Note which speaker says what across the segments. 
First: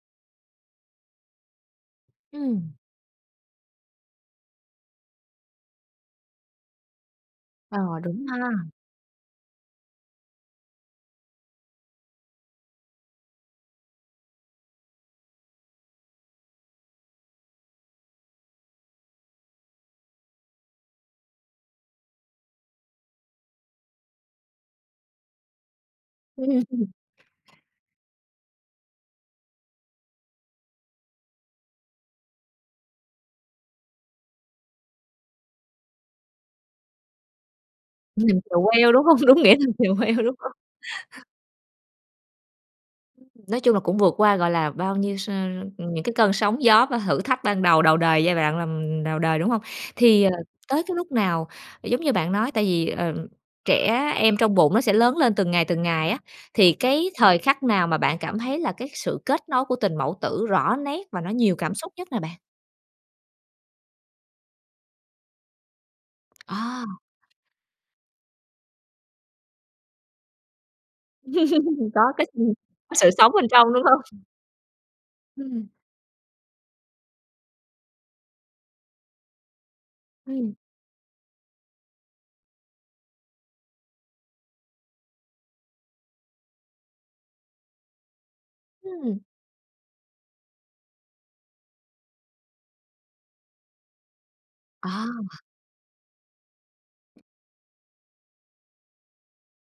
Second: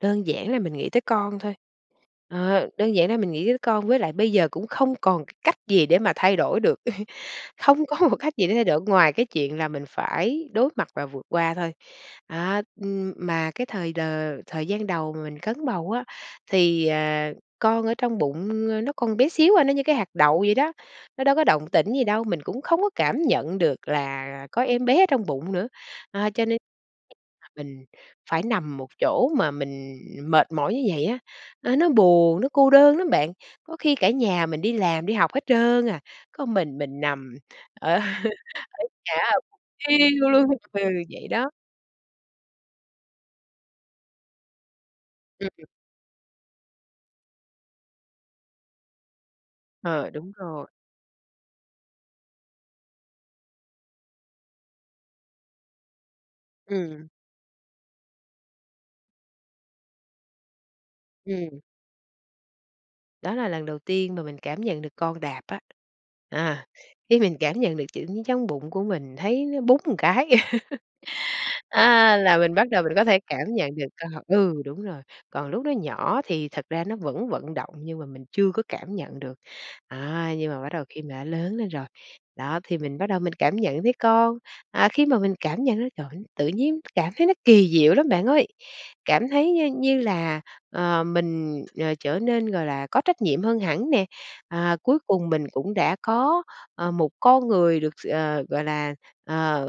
Speaker 1: Đơn giản là mình nghĩ tới con thôi, ờ,
Speaker 2: Ừm.
Speaker 1: đơn giản là mình nghĩ tới con với lại bây giờ cũng không còn cái cách gì để mà thay đổi được,
Speaker 2: Ờ,
Speaker 1: không có một
Speaker 2: đúng
Speaker 1: cách gì
Speaker 2: ha.
Speaker 1: để thay đổi ngoài cái chuyện là mình phải đối mặt và vượt qua thôi. À, ừm, mà cái thời đ thời gian đầu mà mình cấn bầu á thì, ờ, con ở trong bụng, ơ, nó còn bé xíu à, nó như cái hạt đậu vậy đó, nó đâu có động tĩnh gì đâu, mình cũng không có cảm nhận được là có em bé ở trong bụng nữa. À, cho nên
Speaker 2: Ừm.
Speaker 1: [unintelligible] mình phải nằm một chỗ mà mình mệt mỏi như vậy á, nó nó buồn, nó cô đơn lắm bạn, có khi cả nhà mình đi làm đi học hết trơn à, có mình mình nằm, ờ, ở
Speaker 2: Nằm chèo queo, đúng
Speaker 1: nhà
Speaker 2: hông?
Speaker 1: á
Speaker 2: Đúng nghĩa
Speaker 1: buồn
Speaker 2: nằm chèo queo
Speaker 1: thiu
Speaker 2: đúng
Speaker 1: luôn.
Speaker 2: hông?
Speaker 1: Ừ, vậy đó.
Speaker 2: Ừm. Nói chung là cũng vượt qua, gọi là, bao nhiêu s
Speaker 1: Ừm.
Speaker 2: ừm, những cái cơn sóng gió và thử thách ban đầu, đầu đời, giai đoạn làm đầu đời, đúng hông?
Speaker 1: Ờ,
Speaker 2: Thì,
Speaker 1: đúng
Speaker 2: ờ,
Speaker 1: rồi.
Speaker 2: tới cái lúc nào? Giống như bạn nói, tại vì, ờ, trẻ em trong bụng nó sẽ lớn lên từng ngày từng ngày á, thì
Speaker 1: Ừm.
Speaker 2: cái thời khắc nào mà bạn cảm thấy là cái sự kết nối của tình mẫu tử rõ nét và nó nhiều
Speaker 1: Ừm.
Speaker 2: cảm xúc nhất nè bạn?
Speaker 1: Đó là lần đầu tiên mà mình cảm nhận được con đạp á. À,
Speaker 2: À.
Speaker 1: khi mình cảm nhận được tự nhiên trong bụng của mình thấy nó búng một cái,
Speaker 2: Có
Speaker 1: à,
Speaker 2: cái s
Speaker 1: là mình bắt đầu mình
Speaker 2: cái
Speaker 1: có
Speaker 2: sự
Speaker 1: thể
Speaker 2: sống bên
Speaker 1: cảm
Speaker 2: trong,
Speaker 1: nhận
Speaker 2: đúng
Speaker 1: được con.
Speaker 2: hông?
Speaker 1: Ừ, đúng rồi, còn lúc
Speaker 2: Ừm.
Speaker 1: nó nhỏ thì thật ra nó vẫn vận động nhưng mà mình chưa có cảm nhận được. À, nhưng
Speaker 2: Ừm.
Speaker 1: mà bắt đầu khi mà nó lớn lên rồi, đó, thì mình bắt đầu mình cảm nhận thấy con. À, khi mà mình cảm nhận nó, trời ơi, tự nhiên cảm thấy nó kỳ diệu lắm bạn ơi.
Speaker 2: Ừm.
Speaker 1: Cảm thấy như như là, ờ, mình, ờ, trở nên, gọi là, có trách nhiệm hơn hẳn nè, à, cuối cùng
Speaker 2: À.
Speaker 1: mình cũng đã có, ờ, một con người được s ờ, gọi là, ờ,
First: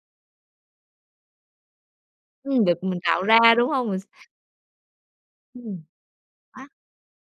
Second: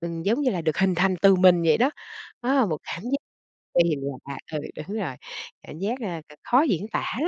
Speaker 1: ừm, giống như là được hình thành từ mình vậy đó. Đó
Speaker 2: Ừm,
Speaker 1: là một
Speaker 2: được mình
Speaker 1: cảm giác
Speaker 2: tạo ra, đúng hông?
Speaker 1: kỳ
Speaker 2: Mình s
Speaker 1: lạ. Ừ, đúng rồi, cảm
Speaker 2: Ừm.
Speaker 1: giác, ờ, c khó
Speaker 2: Quá
Speaker 1: diễn tả lắm.